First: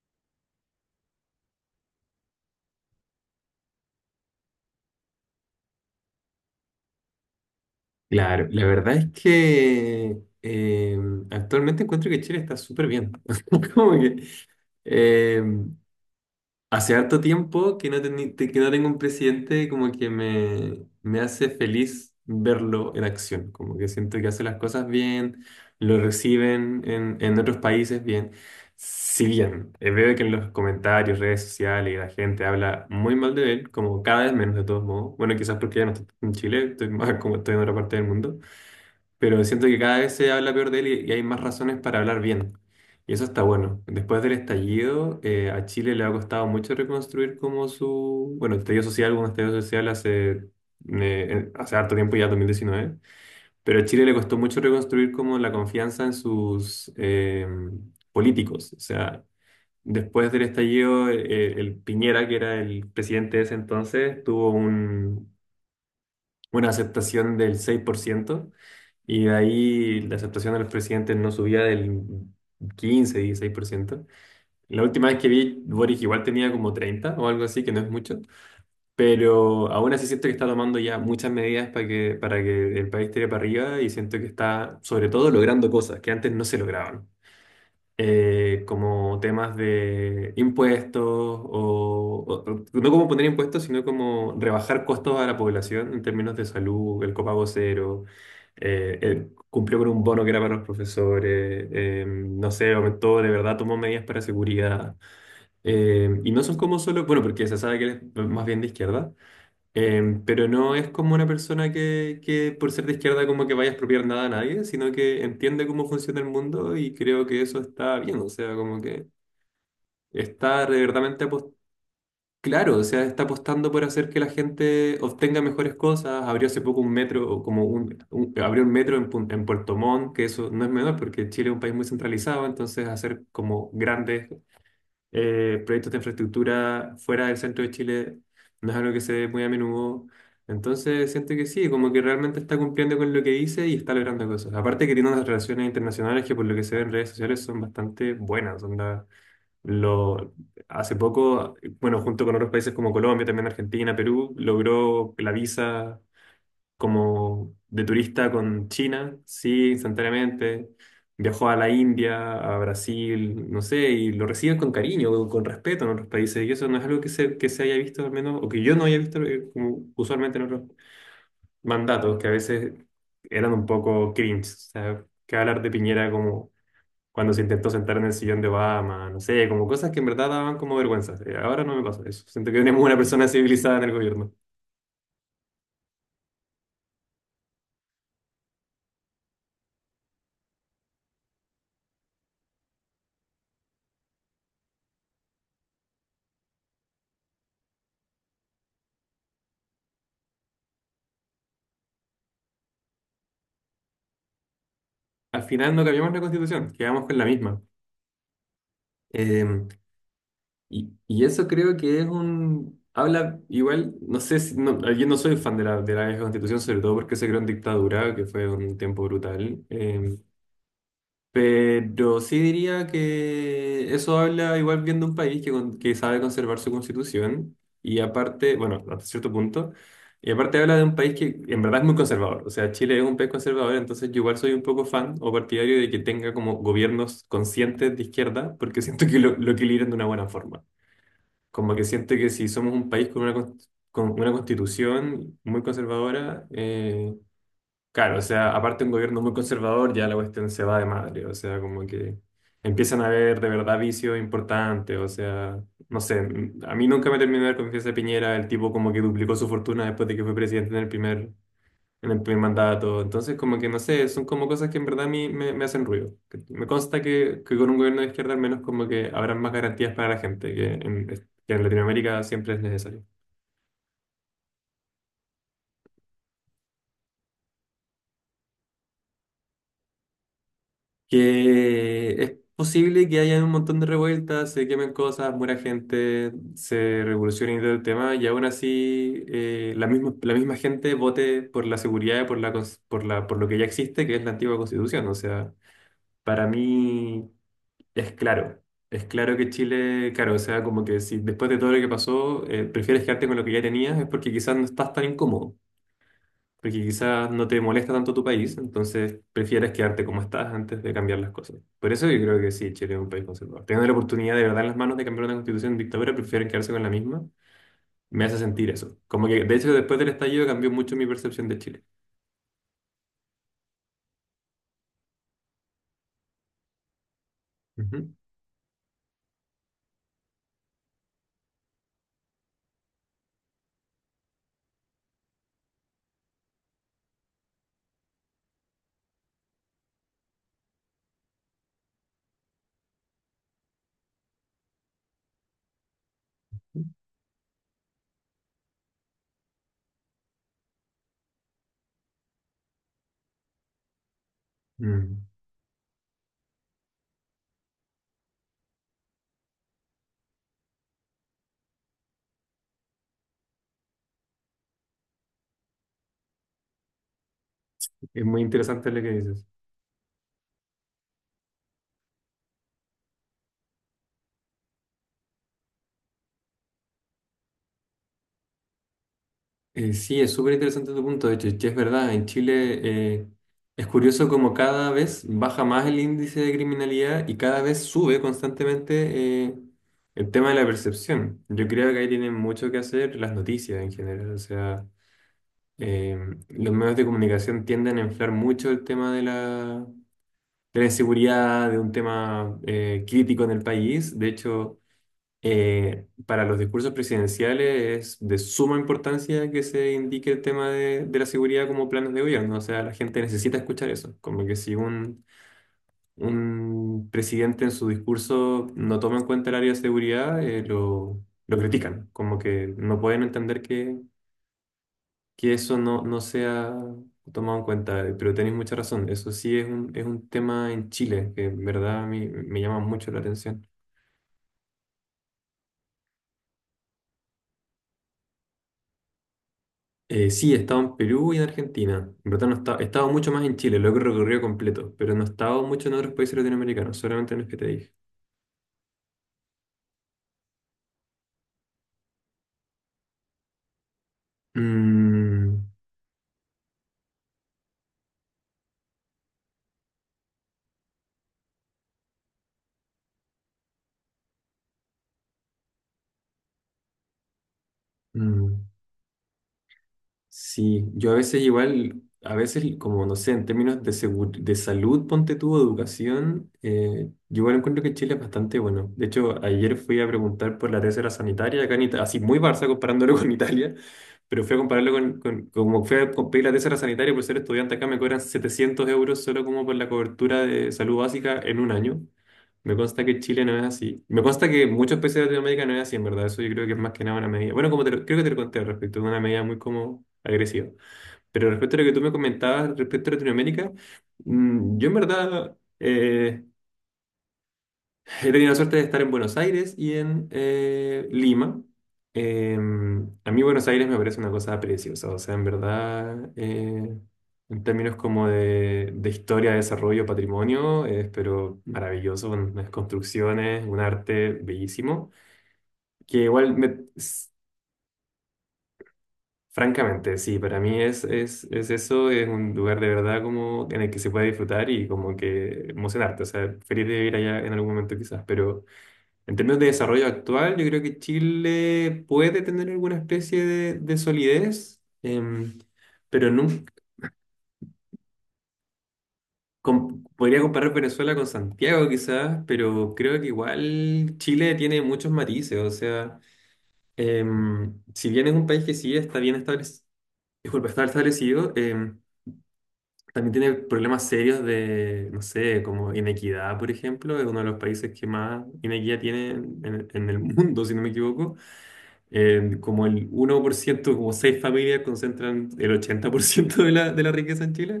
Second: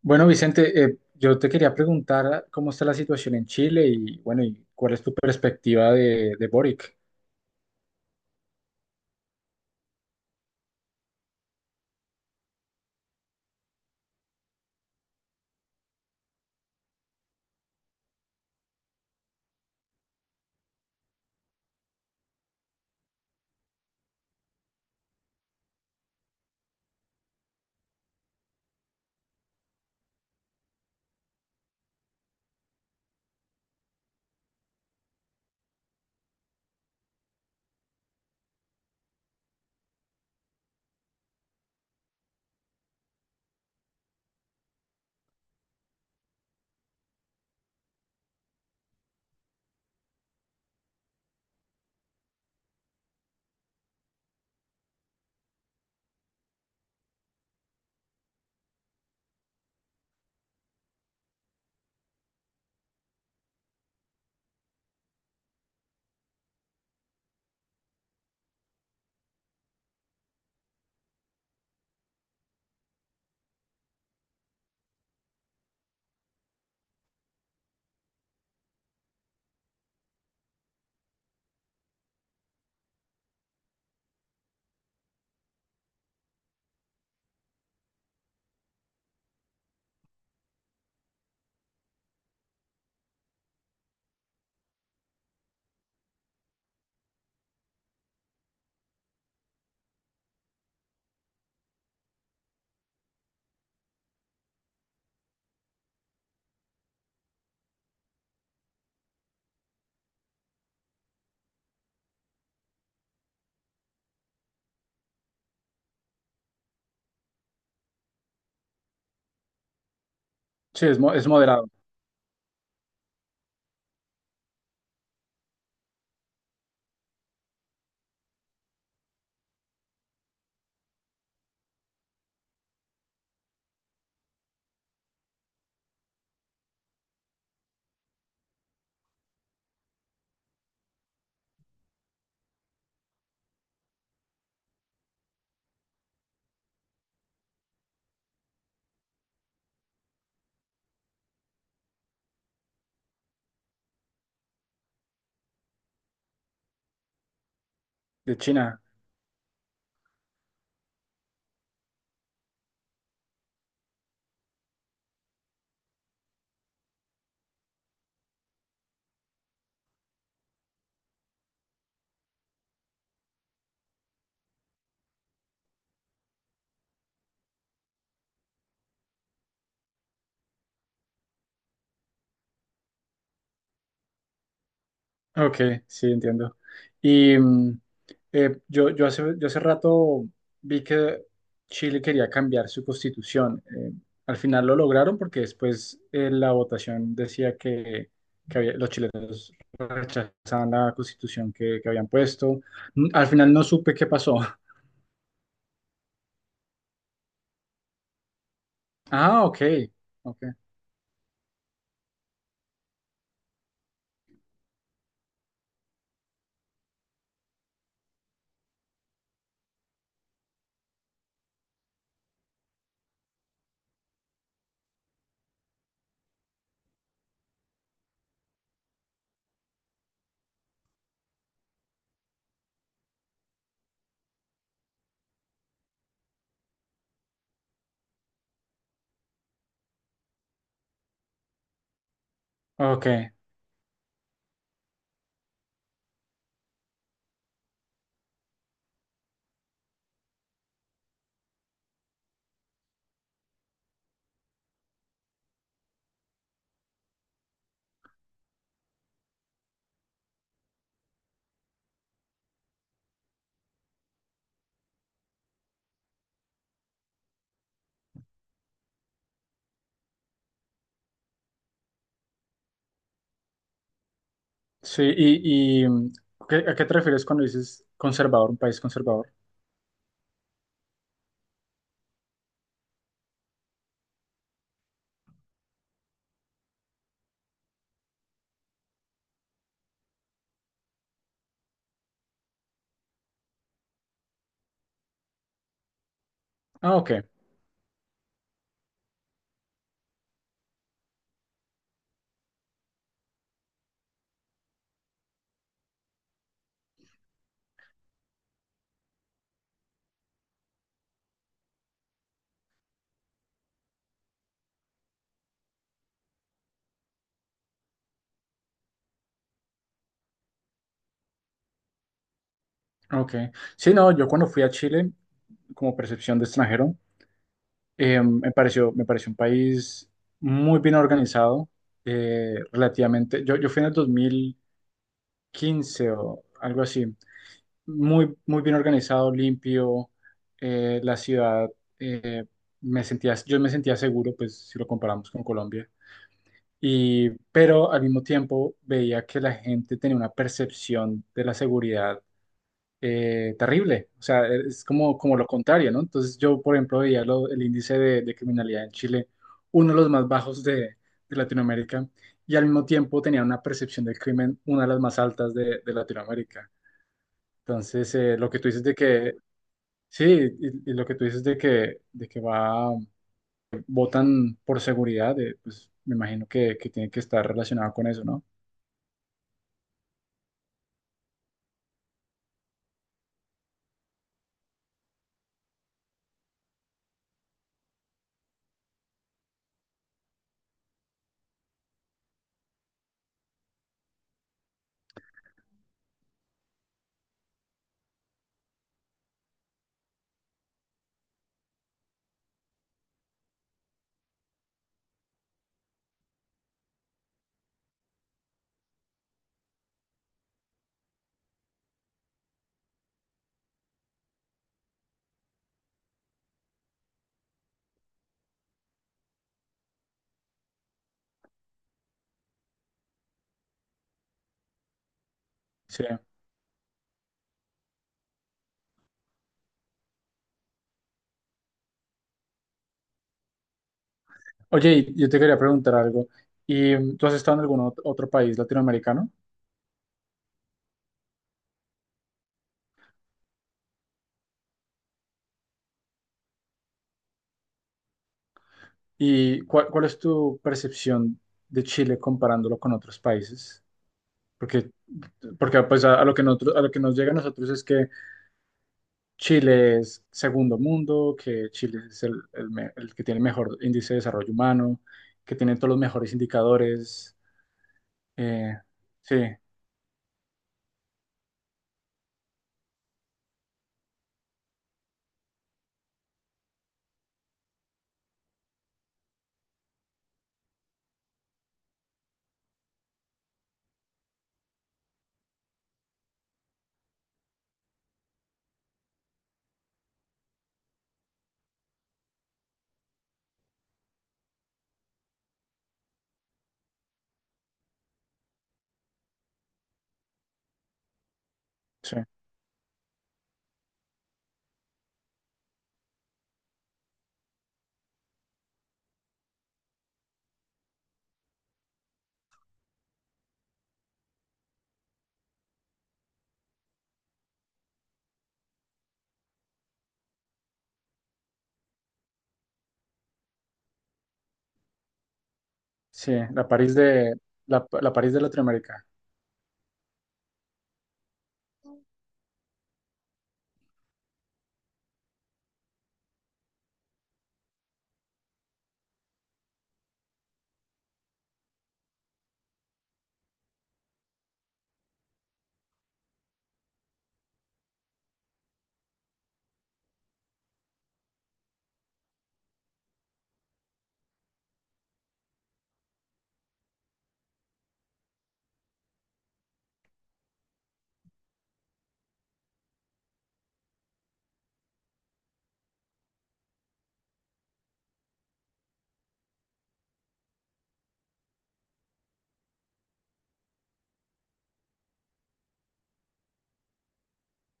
Bueno, Vicente, yo te quería preguntar cómo está la situación en Chile y bueno, y cuál es tu perspectiva de Boric. Claro, la verdad es que actualmente encuentro que Chile está súper bien. Como que eh, hace harto tiempo que no tengo un presidente como que me hace feliz verlo en acción. Como que siento que hace las cosas bien, lo reciben en otros países bien. Si bien veo que en los comentarios, redes sociales, la gente habla muy mal de él, como cada vez menos de todos modos. Bueno, quizás porque ya no estoy en Chile, estoy más como estoy en otra parte del mundo, pero siento que cada vez se habla peor de él y hay más razones para hablar bien. Y eso está bueno. Después del estallido, a Chile le ha costado mucho reconstruir como su, bueno, estallido social. Hubo un estallido social hace harto tiempo, ya 2019, pero a Chile le costó mucho reconstruir como la confianza en sus políticos. O sea, después del estallido, el Piñera, que era el presidente de ese entonces, tuvo una aceptación del 6%, y de ahí la aceptación de los presidentes no subía del 15-16%. La última vez que vi, Boric igual tenía como 30 o algo así, que no es mucho, pero aún así siento que está tomando ya muchas medidas para que el país tire para arriba, y siento que está sobre todo logrando cosas que antes no se lograban, como temas de impuestos, no como poner impuestos, sino como rebajar costos a la población en términos de salud, el copago cero, cumplió con un bono que era para los profesores, no sé, aumentó, de verdad tomó medidas para seguridad. Y no son como solo, bueno, porque se sabe que él es más bien de izquierda. Pero no es como una persona que por ser de izquierda como que vaya a expropiar nada a nadie, sino que entiende cómo funciona el mundo y creo que eso está bien. O sea, como que está de Sí, verdaderamente es moderado, claro, o sea, está apostando por hacer que la gente obtenga mejores cosas. Abrió hace poco un metro, o como abrió un metro en Puerto Montt, que eso no es menor porque Chile es un país muy centralizado, entonces hacer como grandes proyectos de infraestructura fuera del centro de Chile no es algo que se ve muy a menudo. Entonces siento que sí, como que realmente está cumpliendo con lo que dice y está logrando cosas. Aparte que tiene unas relaciones internacionales que, por lo que se ve en redes sociales, son bastante buenas. Onda, lo, hace poco, bueno, junto con otros países como Colombia, también Argentina, Perú, logró la visa como de turista de con China. China, sí, instantáneamente. Viajó a la India, a Brasil, no sé, y lo reciben con cariño, con respeto en otros países. Y eso no es algo que se haya visto, al menos, o que yo no haya visto, como usualmente en otros mandatos, que a veces eran un poco cringe. O sea, que hablar de Piñera como cuando se intentó sentar en el sillón de Obama, no sé, como cosas que en verdad daban como vergüenza. Ahora no me pasa eso. Siento que tenemos una persona civilizada en el gobierno. Ok, sí, entiendo. Y yo hace rato vi que Chile quería cambiar su constitución. Al final lo lograron porque después la votación decía que los chilenos rechazaban la constitución que habían puesto. Mm, al final no supe qué pasó. Al final no cambiamos la constitución, quedamos con la misma. Ah, ok, Em, ok, y eso creo que es un... Habla igual, no sé si... No, yo no soy fan de la vieja constitución, sobre todo porque se creó en dictadura, que fue un tiempo brutal. Pero sí diría que eso habla igual bien de un país que sabe conservar su constitución. Y aparte, bueno, hasta cierto punto. Y aparte habla de un país que en verdad es muy conservador. O sea, Chile es un país conservador, entonces yo igual soy un poco fan o partidario de que tenga como gobiernos conscientes de izquierda, porque siento que lo equilibran de una buena forma. Como que siento que si somos un país con ok. una constitución muy conservadora, claro, o sea, aparte un gobierno muy conservador, ya la cuestión se va de madre, o sea, como que empiezan a haber de verdad vicios importantes. O sea, no sé, a mí nunca me terminó de dar confianza Piñera, el tipo como que duplicó su fortuna después de que fue presidente en el primer mandato. Entonces, como que no sé, son como cosas que en verdad a mí me hacen ruido. Me consta que con un gobierno de izquierda al menos como que habrán más garantías para la gente, que en Latinoamérica siempre es necesario. Sí, y mm, ¿a qué te refieres cuando dices conservador, un país conservador? Que es posible que haya un montón de revueltas, se quemen cosas, muera gente, se revolucione y todo el tema, y aún así, la misma gente vote por la seguridad y por la, cons- por la, por lo que ya existe, que es la antigua constitución. O sea, para Ah, ok, mí... Es claro, es claro que Chile, claro, o sea, como que si después de todo lo que pasó, prefieres quedarte con lo que ya tenías, es porque quizás no estás tan incómodo, porque quizás no te molesta tanto tu país, entonces prefieres quedarte como estás antes de cambiar las cosas. Por eso yo creo que sí, Chile es un país conservador. Teniendo la oportunidad de verdad en las manos de cambiar una constitución en dictadura, prefieren quedarse con la misma. Me hace sentir eso. Como que, de hecho, después del estallido cambió mucho mi percepción de Chile. ok. Sí, no, yo cuando fui a Chile, como percepción de extranjero, Ujú. Me pareció un país muy bien organizado, relativamente. Yo fui en el 2015 o algo así, muy bien organizado, limpio, la ciudad, eh, yo me sentía seguro, pues si lo comparamos con Colombia. Y pero al mismo tiempo veía que la gente tenía una percepción de la seguridad terrible. O sea, es como, Mm. como lo contrario, ¿no? Entonces yo, por ejemplo, veía el índice de criminalidad en Chile, uno de los más bajos de Latinoamérica, y al mismo tiempo tenía una percepción del crimen, una de las más altas de Latinoamérica. Entonces, Es muy lo que tú dices interesante de lo que que, dices. sí, y lo que tú dices de que va, votan por seguridad, pues me imagino que tiene que estar relacionado con eso, ¿no? Sí, es súper interesante tu punto, de hecho, que es verdad. En Chile es curioso como cada vez baja más el índice de criminalidad y cada vez sube constantemente el tema de la percepción. Yo creo que ahí tienen mucho que hacer las noticias en general, o sea, eh, los medios de comunicación tienden a inflar mucho el tema de la inseguridad, de un tema crítico en el país, de hecho... Para los discursos presidenciales es de suma importancia que se indique el tema de la seguridad como planes de gobierno. O sea, la gente necesita escuchar eso. Como que si un presidente en su discurso no toma en cuenta el área de seguridad, lo critican. Como que no pueden entender que eso no, Sí. no sea tomado en cuenta. Pero tenéis mucha razón. Eso sí es un tema en Chile que en verdad a mí me llama mucho la atención. Oye, y yo te quería preguntar algo. ¿Y mm, tú has estado en algún otro país latinoamericano? Sí, he estado en Perú y en Argentina. En verdad no he estado, he estado mucho más en Chile, lo he recorrido completo, pero no he estado mucho en otros países latinoamericanos, solamente en los que te dije. ¿Y cuál es tu percepción de Chile comparándolo con otros países? Porque, Mm, porque pues a lo que nosotros, a lo que nos llega a nosotros es que Chile es segundo mundo, que Chile es el que tiene el mejor índice de desarrollo humano, que tiene todos los mejores indicadores. mm. Eh, sí, Sí, yo a veces igual, a veces como no sé, en términos de salud, ponte tú, educación, yo igual encuentro que Chile es bastante bueno. De hecho, ayer fui a preguntar por la tercera sanitaria acá en Italia, así muy Barça comparándolo con Italia, pero fui a compararlo con como fui a pedir la tercera sanitaria. Por ser estudiante acá me cobran 700 € solo como por la cobertura de salud básica en un año. Me consta que Chile no es así. Me consta que muchos países de Latinoamérica no es así, en verdad. Eso yo creo que es más que nada una medida. Bueno, como creo que te lo conté al respecto, una medida muy como agresiva. Pero respecto a lo que tú me sí, comentabas respecto a Latinoamérica, yo en verdad he tenido la suerte de estar en Buenos Aires y en Lima. A mí Buenos Aires me parece una cosa preciosa, o sea, en verdad, en términos como de historia, desarrollo, patrimonio, es pero maravilloso, con unas construcciones, un arte bellísimo, que sí, igual, la París la París de Latinoamérica. francamente, sí, para mí es eso, es un lugar de verdad como en el que se puede disfrutar y como que emocionarte, o sea, feliz de ir allá en algún momento quizás, pero... En términos de desarrollo actual, yo creo que Chile puede tener alguna especie de solidez, pero nunca, podría comparar Venezuela con Santiago quizás, pero creo que igual Chile tiene muchos matices. O sea, si bien es un país que sí está bien establecido, disculpa, está establecido, también tiene problemas serios de, no sé, como inequidad, por ejemplo, es uno de los países que más inequidad tiene en el mundo, si no me equivoco. En como el 1%, como seis familias concentran el 80% de la riqueza en Chile.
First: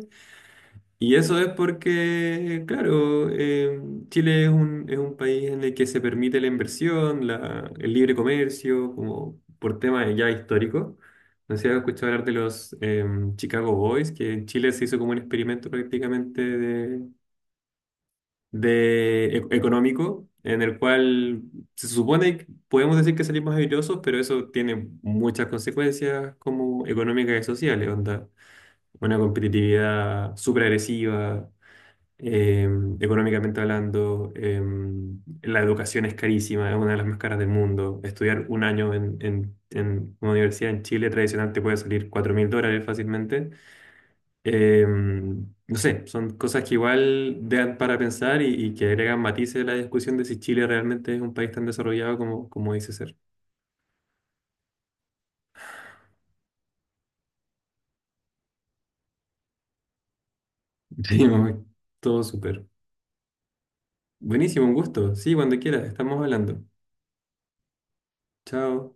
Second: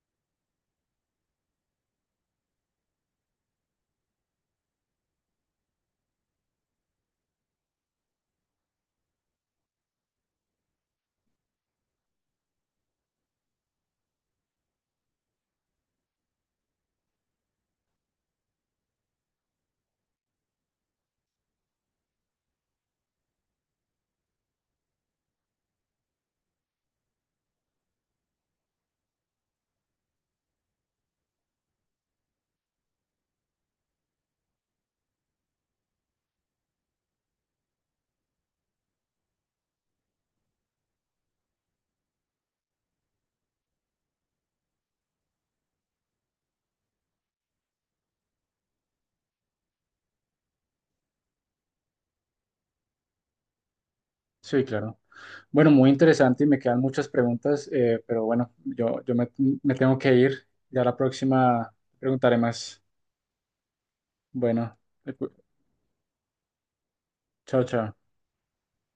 Y eso es porque, claro, Chile es un país en el que se permite la inversión, el libre comercio, como por temas ya históricos. No sé si has escuchado hablar de los Chicago Boys, que en Chile se hizo como un experimento prácticamente económico, en el cual se supone que podemos decir que salimos airosos, pero eso tiene muchas consecuencias como económicas y sociales, onda, una competitividad súper agresiva, eh, económicamente hablando, la educación es carísima, es una de las más caras del mundo. Estudiar un año en una universidad en Chile tradicional te puede salir 4.000 dólares fácilmente. No sé, son cosas que igual dan para pensar y que agregan matices a la discusión de si Chile realmente es un país tan desarrollado como dice ser. Sí, claro. Bueno, muy interesante y me quedan muchas preguntas, pero bueno, me tengo que ir. Ya la Sí, próxima todo preguntaré súper. más. Buenísimo, un Bueno, gusto. pues, Sí, cuando quieras, estamos hablando. chao, chao. Chao.